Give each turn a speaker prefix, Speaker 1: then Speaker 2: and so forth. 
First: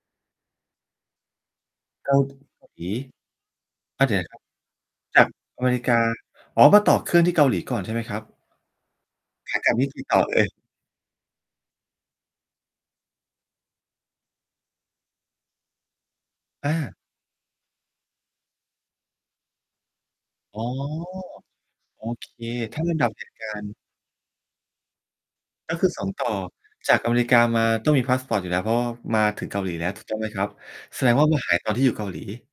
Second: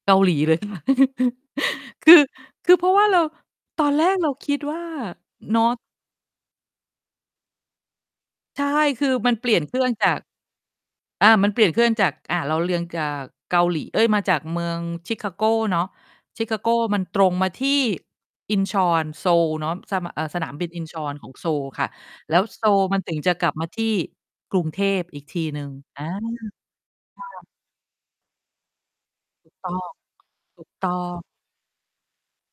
Speaker 1: เกาหลีเลย ค่ะ ค
Speaker 2: เก
Speaker 1: ื
Speaker 2: า
Speaker 1: อ
Speaker 2: หลี
Speaker 1: คือเพราะว่าเรา ตอน
Speaker 2: เ
Speaker 1: แ
Speaker 2: ข้
Speaker 1: ร
Speaker 2: าใจ
Speaker 1: กเรา
Speaker 2: ครับ
Speaker 1: คิดว่า
Speaker 2: กับ
Speaker 1: นอ
Speaker 2: อเม
Speaker 1: ร์ท
Speaker 2: ริกา อ๋อ มาต่อเครื่องที่เกาหลีก่อนใช่ไหมครับ?
Speaker 1: ใช่ คือมันเปลี
Speaker 2: ข
Speaker 1: ่
Speaker 2: า
Speaker 1: ยน
Speaker 2: ก
Speaker 1: เ
Speaker 2: ล
Speaker 1: ค
Speaker 2: ับ
Speaker 1: รื่
Speaker 2: นี
Speaker 1: อ
Speaker 2: ่
Speaker 1: ง
Speaker 2: กี
Speaker 1: จ
Speaker 2: ่
Speaker 1: า
Speaker 2: ต่
Speaker 1: ก
Speaker 2: อเอ่ย?
Speaker 1: อ่า มันเปลี่ยนเครื่องจาก อ่า เราเรียงจาก เกาหลี เอ๊ย มาจากเมือง Chicago เนาะ Chicago
Speaker 2: อา
Speaker 1: มันตรงมาที่ Incheon โซลเนาะ ส ม เอ่อ สนาม
Speaker 2: อ๋อ
Speaker 1: บิน Incheon ของโซลค่ะ
Speaker 2: โอเค
Speaker 1: แล้วโซ
Speaker 2: ถ
Speaker 1: ล
Speaker 2: ้าล
Speaker 1: มัน
Speaker 2: ำดั
Speaker 1: ถ
Speaker 2: บ
Speaker 1: ึง
Speaker 2: เห
Speaker 1: จ
Speaker 2: ต
Speaker 1: ะ
Speaker 2: ุก
Speaker 1: กล
Speaker 2: า
Speaker 1: ับม
Speaker 2: รณ
Speaker 1: า
Speaker 2: ์
Speaker 1: ที่กรุงเทพอีกทีหนึ่ง
Speaker 2: ก็คือ
Speaker 1: อ
Speaker 2: ส
Speaker 1: า
Speaker 2: อง ต่อ
Speaker 1: ค
Speaker 2: จากอเมริก
Speaker 1: ่
Speaker 2: า
Speaker 1: ะ
Speaker 2: มาต้องมีพาสปอร์ตอยู่แล้ว เพราะว่ามาถึ
Speaker 1: ถ
Speaker 2: ง
Speaker 1: ู
Speaker 2: เ
Speaker 1: ก
Speaker 2: กา
Speaker 1: ต
Speaker 2: ห
Speaker 1: ้
Speaker 2: ล
Speaker 1: อ
Speaker 2: ี
Speaker 1: ง
Speaker 2: แล้ว ถูกต้องไหมครับ
Speaker 1: ถูกต้อ
Speaker 2: แสดงว
Speaker 1: ง
Speaker 2: ่ามา หาย ตอนที่อยู่เกาหลี